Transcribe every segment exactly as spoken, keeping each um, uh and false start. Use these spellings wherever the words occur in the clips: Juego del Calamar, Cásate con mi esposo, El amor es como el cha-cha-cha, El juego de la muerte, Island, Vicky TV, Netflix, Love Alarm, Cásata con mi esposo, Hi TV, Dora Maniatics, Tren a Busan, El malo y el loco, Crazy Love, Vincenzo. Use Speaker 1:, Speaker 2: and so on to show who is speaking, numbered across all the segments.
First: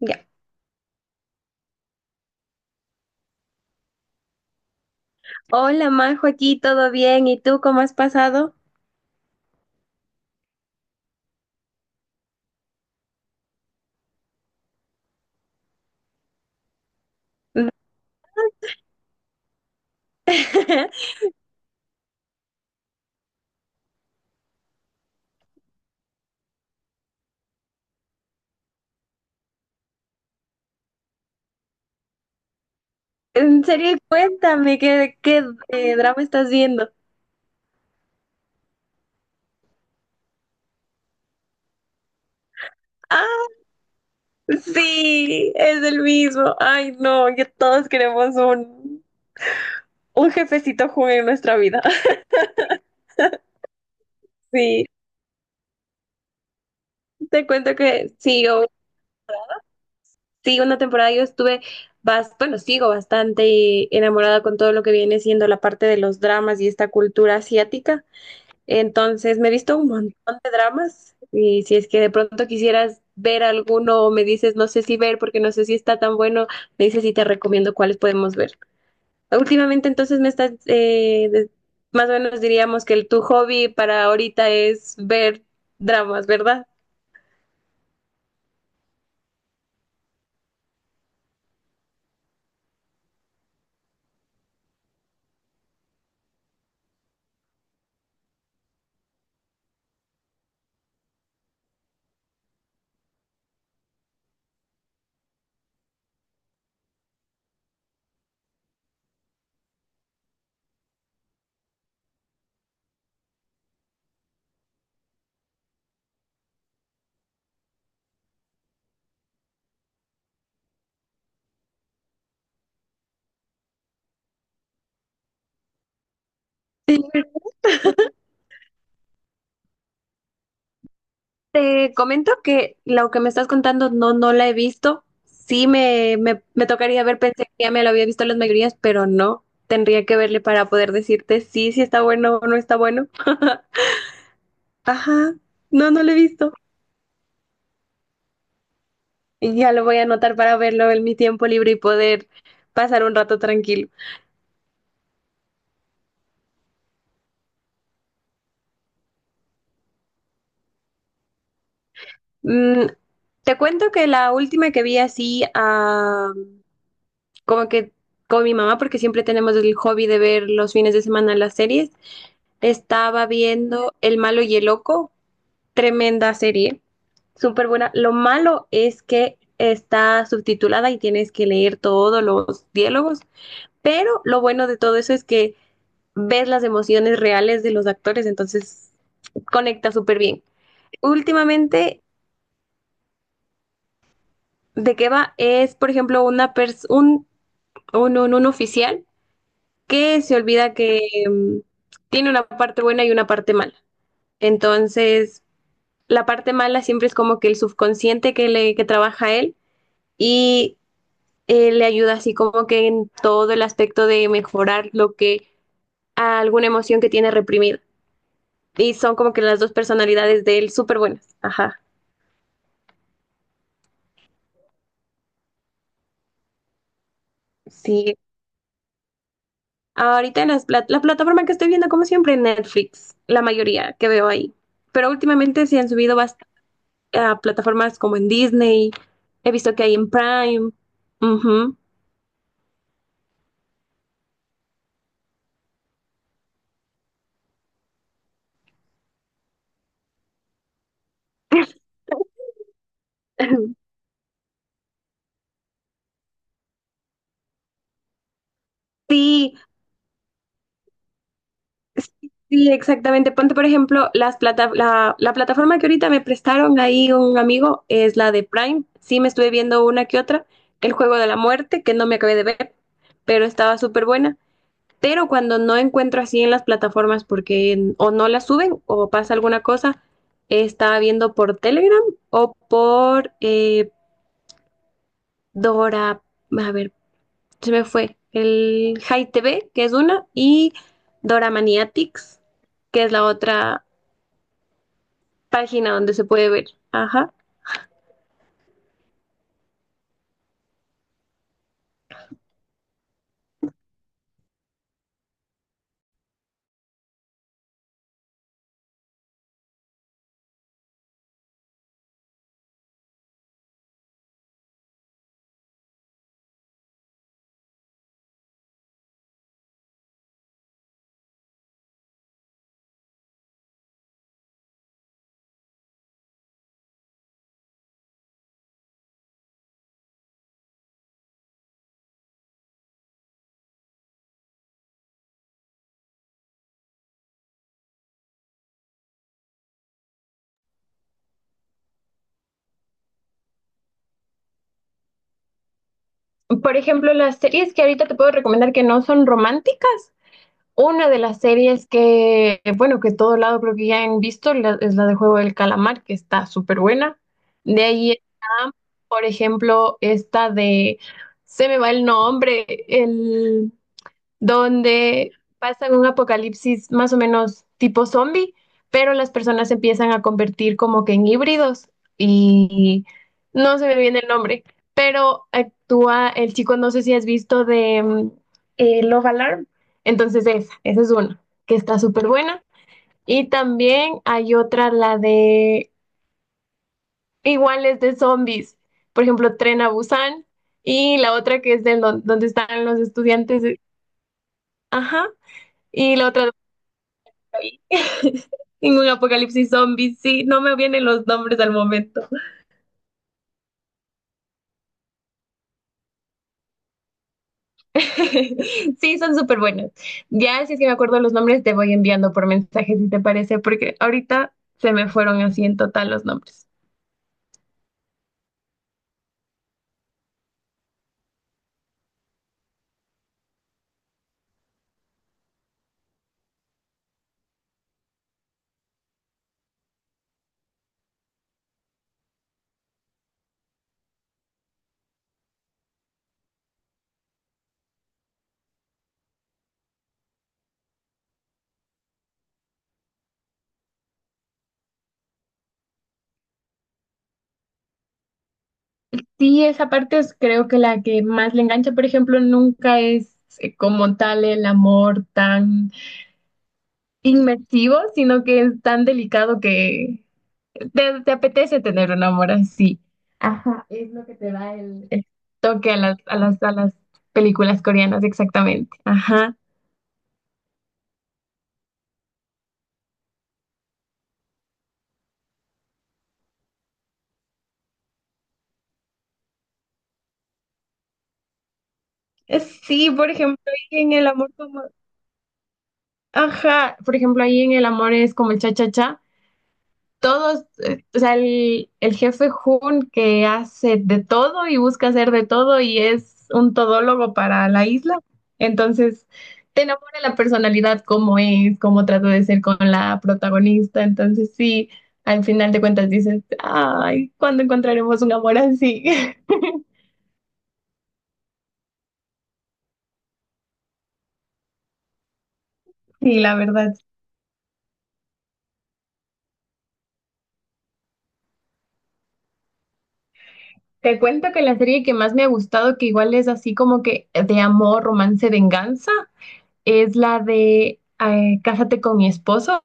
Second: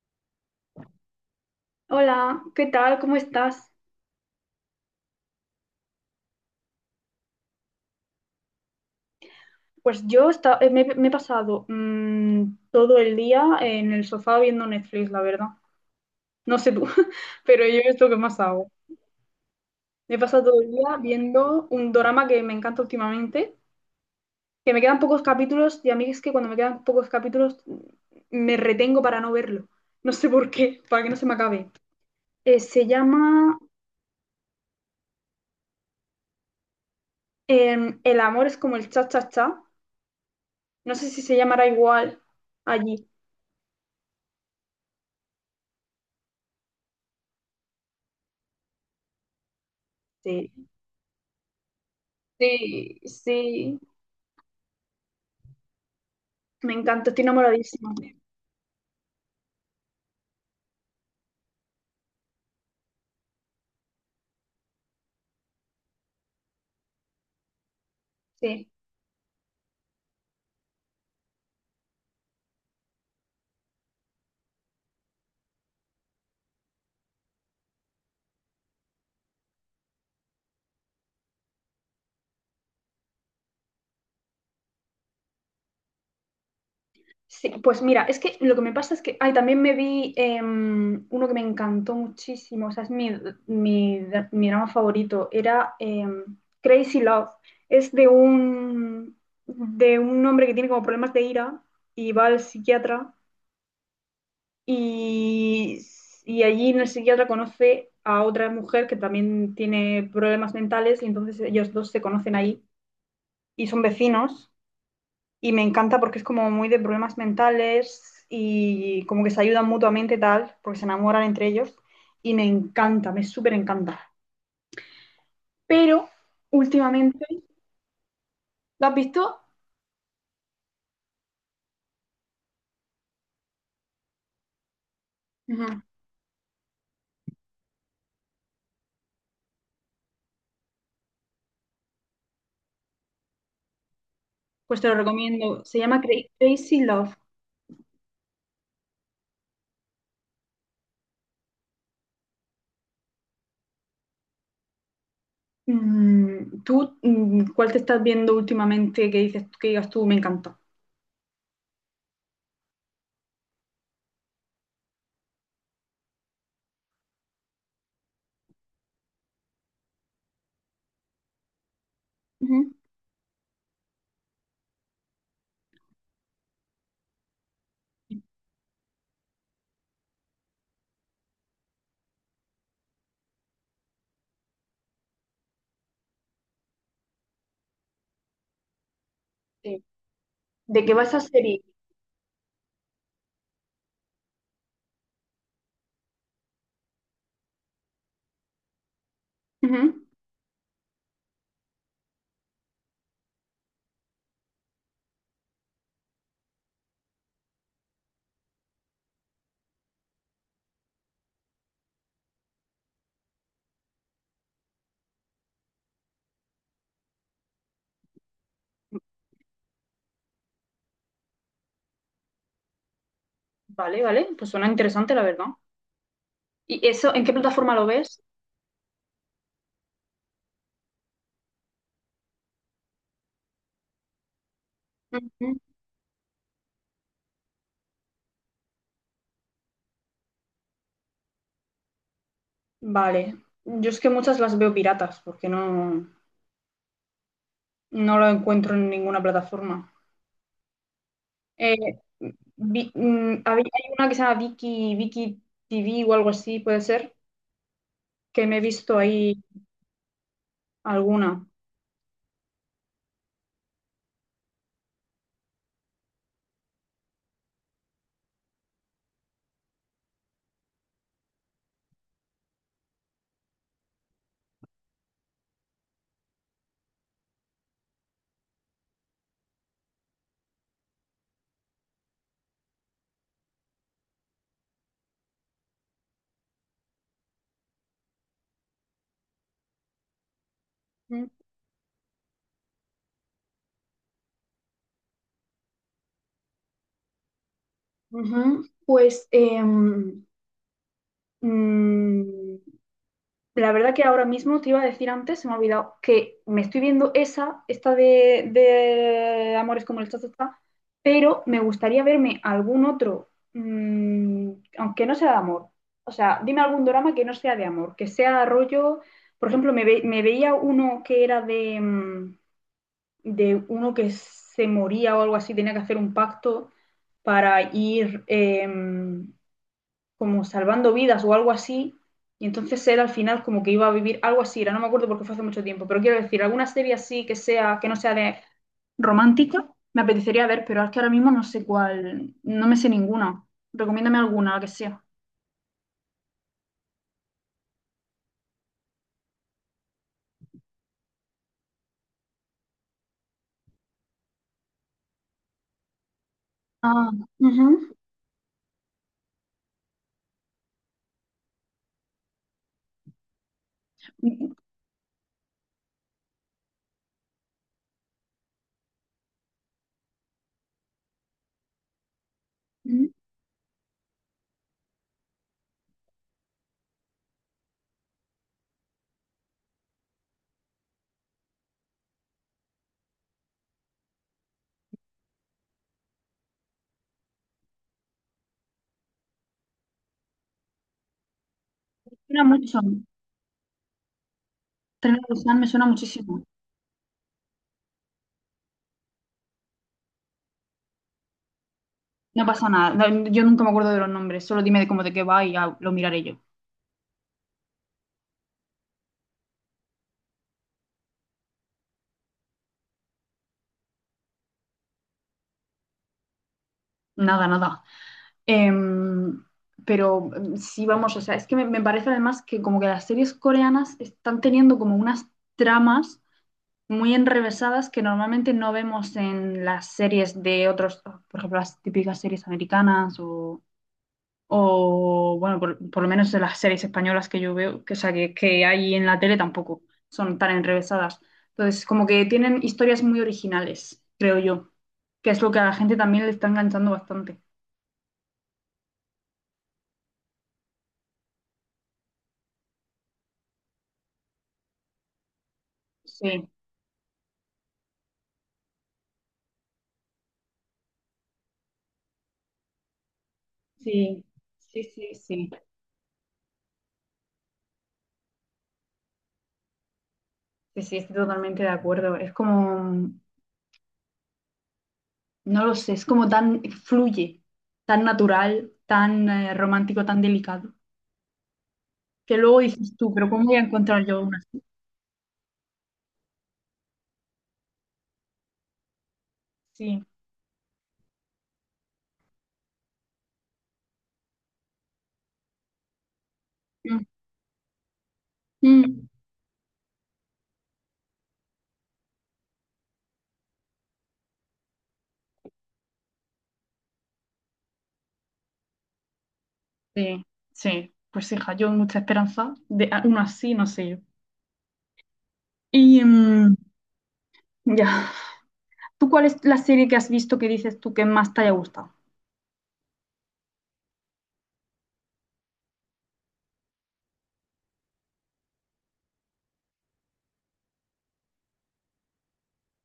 Speaker 1: Ya.
Speaker 2: Hola, ¿qué tal? ¿Cómo estás?
Speaker 1: Hola Majo, aquí todo bien. ¿Y tú cómo has pasado?
Speaker 2: Pues yo esta- eh, me, me he pasado mm, todo el día en el sofá viendo Netflix, la verdad. No sé tú, pero yo es lo que más hago. Me he pasado todo el día viendo un drama que me encanta últimamente, que me quedan pocos capítulos, y a mí es que cuando me quedan pocos capítulos mm, me retengo para no verlo. No sé por qué, para que no se me acabe. Eh, se llama
Speaker 1: En serio, cuéntame qué, qué eh, drama estás viendo.
Speaker 2: em, El amor es como el cha-cha-cha. No sé si se llamará igual allí.
Speaker 1: Ah, sí, es el mismo. Ay, no, que todos queremos un, un jefecito Jun en nuestra vida.
Speaker 2: Sí, sí,
Speaker 1: Sí,
Speaker 2: me encanta, estoy
Speaker 1: te cuento
Speaker 2: enamoradísima.
Speaker 1: que sí, yo, sí, una temporada yo estuve, bas- bueno, sigo bastante enamorada con todo lo que viene siendo la parte de los dramas y esta cultura asiática.
Speaker 2: Sí,
Speaker 1: Entonces me he visto un montón de dramas y, si es que de pronto quisieras ver alguno, o me dices no sé si ver porque no sé si está tan bueno, me dices y te recomiendo cuáles podemos ver. Últimamente entonces me estás, eh, de- más o menos diríamos que el, tu hobby para ahorita es ver dramas, ¿verdad?
Speaker 2: sí, pues mira, es que lo que me pasa es que, ay, también me vi em, uno que me encantó muchísimo, o sea, es mi, mi, mi drama favorito, era em, Crazy Love, es de un, de un hombre que tiene como problemas de ira y va al psiquiatra y, y allí en el psiquiatra conoce a otra mujer que también tiene problemas mentales, y entonces ellos dos se conocen ahí y son vecinos. Y me encanta porque es como muy de problemas mentales y como que se ayudan mutuamente tal, porque se enamoran entre ellos, y me encanta, me súper encanta. Pero últimamente, ¿lo has visto?
Speaker 1: Te comento que lo que me estás contando no, no la he visto. Sí
Speaker 2: Ujú.
Speaker 1: me, me, me tocaría ver, pensé que ya me lo había visto las mayorías, pero no. Tendría que verle para poder decirte sí, si está bueno o no está bueno.
Speaker 2: Pues te lo
Speaker 1: Ajá,
Speaker 2: recomiendo. Se
Speaker 1: no,
Speaker 2: llama
Speaker 1: no lo he
Speaker 2: Cra-
Speaker 1: visto.
Speaker 2: Crazy Love.
Speaker 1: Y ya lo voy a anotar para verlo en mi tiempo libre y poder pasar un rato tranquilo.
Speaker 2: Mm, ¿tú mm, cuál te estás viendo últimamente que dices que digas tú me encanta?
Speaker 1: Mm, Te cuento que la última que vi así, ah, como que con mi mamá, porque siempre tenemos el hobby de ver los fines de semana las series,
Speaker 2: Ujú.
Speaker 1: estaba viendo El malo y el loco, tremenda serie, súper buena. Lo malo es que está subtitulada y tienes que leer todos los diálogos. Pero lo bueno de todo eso es que ves las emociones reales de los actores, entonces
Speaker 2: Sí.
Speaker 1: conecta súper bien.
Speaker 2: ¿De qué va esa serie?
Speaker 1: Últimamente, ¿de qué va? Es, por ejemplo, una pers- un, un, un- un oficial
Speaker 2: Ujú.
Speaker 1: que se olvida que mm, tiene una parte buena y una parte mala. Entonces, la parte mala siempre es como que el subconsciente que, le, que trabaja a él y, eh, le ayuda así como que en todo el aspecto de mejorar lo que alguna emoción que tiene reprimida. Y son como que las dos personalidades de él, súper buenas. Ajá.
Speaker 2: Vale, vale, pues suena interesante la verdad. ¿Y eso en qué plataforma lo
Speaker 1: Sí.
Speaker 2: ves?
Speaker 1: Ahorita en las pla- la plataforma que estoy viendo, como siempre, Netflix, la mayoría que veo ahí. Pero
Speaker 2: Ujú.
Speaker 1: últimamente sí han subido bast- a plataformas como en Disney. He visto que hay en Prime. Ujú.
Speaker 2: Vale. Yo es que muchas las veo piratas porque no, no lo encuentro en ninguna plataforma. Eh, vi- mm, había- hay una que se llama Vicky, Vicky T V o algo así, puede ser, que me he visto ahí
Speaker 1: Sí,
Speaker 2: alguna.
Speaker 1: sí, sí, exactamente. Ponte, por ejemplo, las plata- la, la plataforma que ahorita me prestaron ahí un amigo es la de Prime. Sí, me estuve viendo una que otra. El juego de la muerte, que no me acabé de ver, pero estaba súper buena. Pero cuando no encuentro así en las plataformas porque o no las suben o pasa alguna cosa, estaba viendo por Telegram o por eh, Dora, a ver, se me fue, el Hi T V, que es una, y
Speaker 2: Mm,
Speaker 1: Dora Maniatics, que es la otra página donde se puede ver. Ajá.
Speaker 2: ujú. Pues em, mm, la verdad que ahora mismo te iba a decir antes, se me ha olvidado, que me estoy viendo esa, esta de, de Amores como el cha, pero me gustaría verme algún otro, mm, aunque no sea de amor. O sea, dime algún drama que no sea de amor, que sea rollo. Por ejemplo, me, ve- me veía uno que era de, mm, de uno que se moría o algo así, tenía que hacer un pacto para ir, eh, como salvando vidas o algo así. Y entonces él al final como que iba a vivir algo así, era, no me acuerdo porque fue hace mucho tiempo, pero quiero decir, alguna serie así que sea, que no sea de romántica, me apetecería ver, pero es que ahora mismo no sé cuál, no me sé ninguna. Recomiéndame alguna, la que sea.
Speaker 1: Por ejemplo, las series que ahorita te puedo recomendar que no son románticas: una de las series que, bueno, que todo lado creo que ya han visto, la- es la de Juego del Calamar, que está súper
Speaker 2: Ah,
Speaker 1: buena. De
Speaker 2: ujú.
Speaker 1: ahí está, por ejemplo, esta de, se me va el nombre, el, donde pasan un apocalipsis más o menos tipo zombie, pero las personas se empiezan a convertir como que en híbridos y
Speaker 2: Me
Speaker 1: no se me viene el nombre, pero actúa el chico, no sé si has visto de mm, eh, Love Alarm, entonces esa, esa es una que está súper buena. Y también hay otra, la de iguales de zombies, por ejemplo, Tren a Busan, y la otra que es del don-
Speaker 2: suena
Speaker 1: donde
Speaker 2: mucho.
Speaker 1: están los estudiantes,
Speaker 2: Tren a
Speaker 1: ajá,
Speaker 2: Busan me suena
Speaker 1: y la
Speaker 2: muchísimo.
Speaker 1: otra. Ningún apocalipsis zombie, sí, no me vienen los nombres al momento.
Speaker 2: No pasa nada. No, yo nunca me acuerdo de los nombres. Solo dime de cómo de qué va y ya lo miraré yo.
Speaker 1: Sí, son súper buenos. Ya, si es que me acuerdo los nombres, te voy enviando por mensaje, si te parece, porque ahorita se me fueron así en total los nombres.
Speaker 2: Nada, nada. Em, pero em, sí, vamos, o sea, es que me, me parece además que como que las series coreanas están teniendo como unas tramas muy enrevesadas que normalmente no vemos en las series de otros, por ejemplo, las típicas series americanas o, o, bueno, por, por lo menos en las series españolas que yo veo, que, o sea, que, que hay en la tele tampoco son tan enrevesadas. Entonces, como que tienen historias muy originales, creo yo, que es lo que a la gente también le está enganchando bastante.
Speaker 1: Sí, esa parte es creo que la que más le engancha, por ejemplo, nunca es eh, como tal el amor tan
Speaker 2: Sí.
Speaker 1: inmersivo, sino que es tan delicado que Te, te apetece tener un amor así. Ajá, es
Speaker 2: Sí,
Speaker 1: lo que te da
Speaker 2: sí,
Speaker 1: el,
Speaker 2: sí,
Speaker 1: el
Speaker 2: sí,
Speaker 1: toque a las, a las, a las películas coreanas, exactamente. Ajá.
Speaker 2: sí, sí, estoy totalmente de acuerdo. Es como, no lo sé, es como tan, fluye, tan natural, tan eh, romántico, tan delicado, que luego
Speaker 1: Es-
Speaker 2: dices
Speaker 1: Sí,
Speaker 2: tú, pero
Speaker 1: por
Speaker 2: ¿cómo voy
Speaker 1: ejemplo,
Speaker 2: a
Speaker 1: ahí
Speaker 2: encontrar
Speaker 1: en
Speaker 2: yo
Speaker 1: el
Speaker 2: una
Speaker 1: amor
Speaker 2: así?
Speaker 1: como... Ajá, por ejemplo, ahí en el amor es como el cha-cha-cha.
Speaker 2: Sí,
Speaker 1: Todos, eh, o sea, el, el jefe Hun, que hace de todo y busca hacer de todo y es un
Speaker 2: Mm,
Speaker 1: todólogo para la isla.
Speaker 2: mm.
Speaker 1: Entonces, te enamora la personalidad, cómo es, cómo trata de ser con la protagonista. Entonces, sí, al final de cuentas dices, ay, ¿cuándo encontraremos un amor así?
Speaker 2: sí, sí, pues hija, yo mucha esperanza de a- una así, no sé yo. Y
Speaker 1: Sí,
Speaker 2: mm,
Speaker 1: la verdad.
Speaker 2: ya, ¿tú cuál es la serie que has visto que dices tú que más te haya gustado?
Speaker 1: Te cuento que la serie que más me ha gustado, que igual es así como que de amor, romance, venganza, es la de eh, Cásate con mi esposo.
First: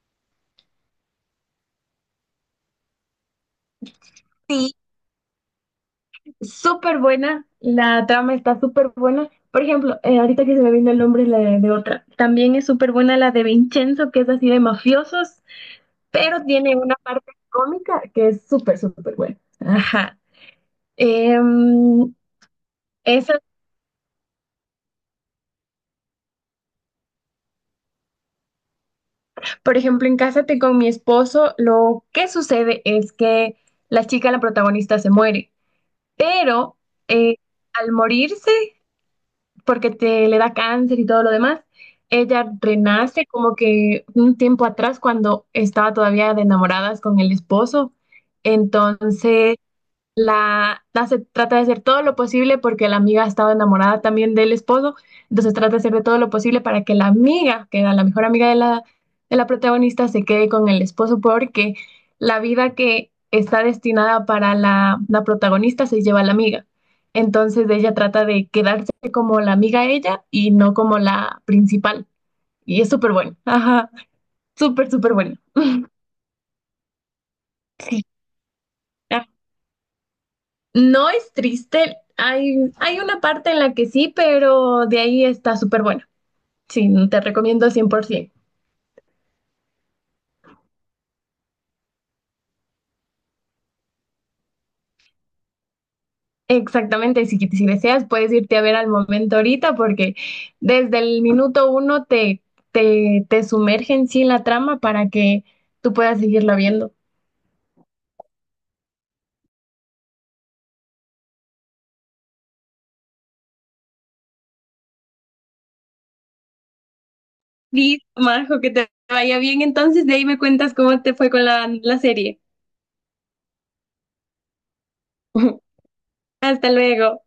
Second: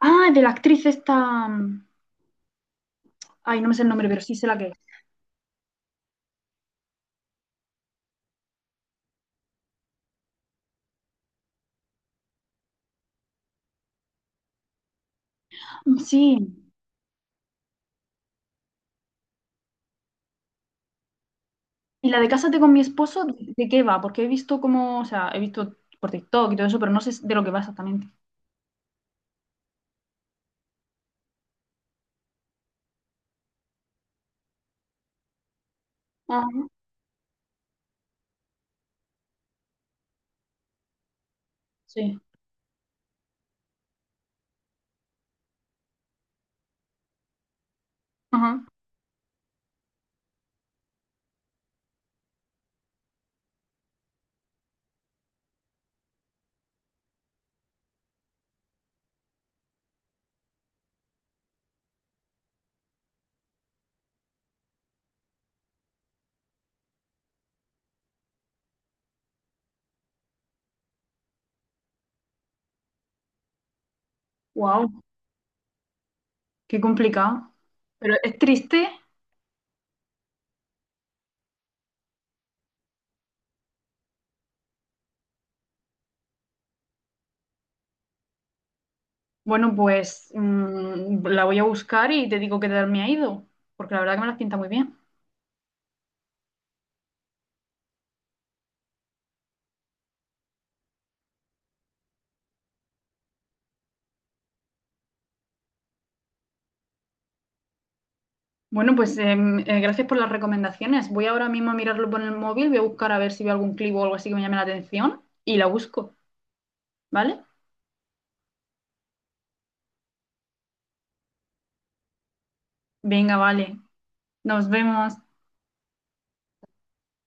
Speaker 2: Ah, de la actriz esta, mm, ay, no me sé el nombre, pero sí sé la que es.
Speaker 1: Súper buena, la trama está súper buena. Por ejemplo, eh, ahorita que se me vino el nombre, la de, de otra, también es súper buena, la de Vincenzo, que es así de mafiosos,
Speaker 2: Mm,
Speaker 1: pero
Speaker 2: sí.
Speaker 1: tiene una parte cómica que es súper, súper buena. Ajá.
Speaker 2: Y
Speaker 1: Em,
Speaker 2: la de Cásate con mi esposo,
Speaker 1: esa,
Speaker 2: ¿de qué va? Porque he visto como, o sea, he visto por TikTok y todo eso, pero no sé de lo que va exactamente.
Speaker 1: por ejemplo, en Cásate con mi esposo, lo que sucede es que la chica, la protagonista, se muere,
Speaker 2: Ajá,
Speaker 1: pero eh, al morirse porque te le da cáncer y todo lo demás.
Speaker 2: sí.
Speaker 1: Ella renace como que un tiempo atrás cuando estaba todavía de enamoradas con el esposo.
Speaker 2: Ajá.
Speaker 1: Entonces, la, la se trata de hacer todo lo posible porque la amiga estaba enamorada también del esposo, entonces trata de hacer de todo lo posible para que la amiga, que era la mejor amiga de la, de la protagonista, se quede con el esposo, porque la vida que está destinada para la, la protagonista se lleva a la amiga. Entonces ella trata de quedarse como la amiga ella y no como la principal. Y es súper bueno. Ajá, súper,
Speaker 2: Wow,
Speaker 1: súper bueno.
Speaker 2: qué complicado.
Speaker 1: Sí.
Speaker 2: Pero es triste.
Speaker 1: No es triste. Hay, hay una parte en la que sí, pero de ahí está súper bueno. Sí, te recomiendo cien por ciento.
Speaker 2: Bueno, pues mm, la voy a buscar y te digo qué tal me ha ido, porque la verdad que me las pinta muy bien.
Speaker 1: Exactamente, si, si deseas puedes irte a ver al momento ahorita porque desde el minuto uno te, te, te sumergen sí en la trama para que tú puedas seguirla viendo.
Speaker 2: Bueno, pues em, eh, gracias por las recomendaciones. Voy ahora mismo a mirarlo por el móvil, voy a buscar a ver si veo algún clip o algo así que me llame la atención y la busco, ¿vale?
Speaker 1: Listo, Majo, que te vaya bien. Entonces, de ahí me cuentas cómo te fue con la, la serie.
Speaker 2: Venga, vale. Nos vemos.
Speaker 1: Hasta luego.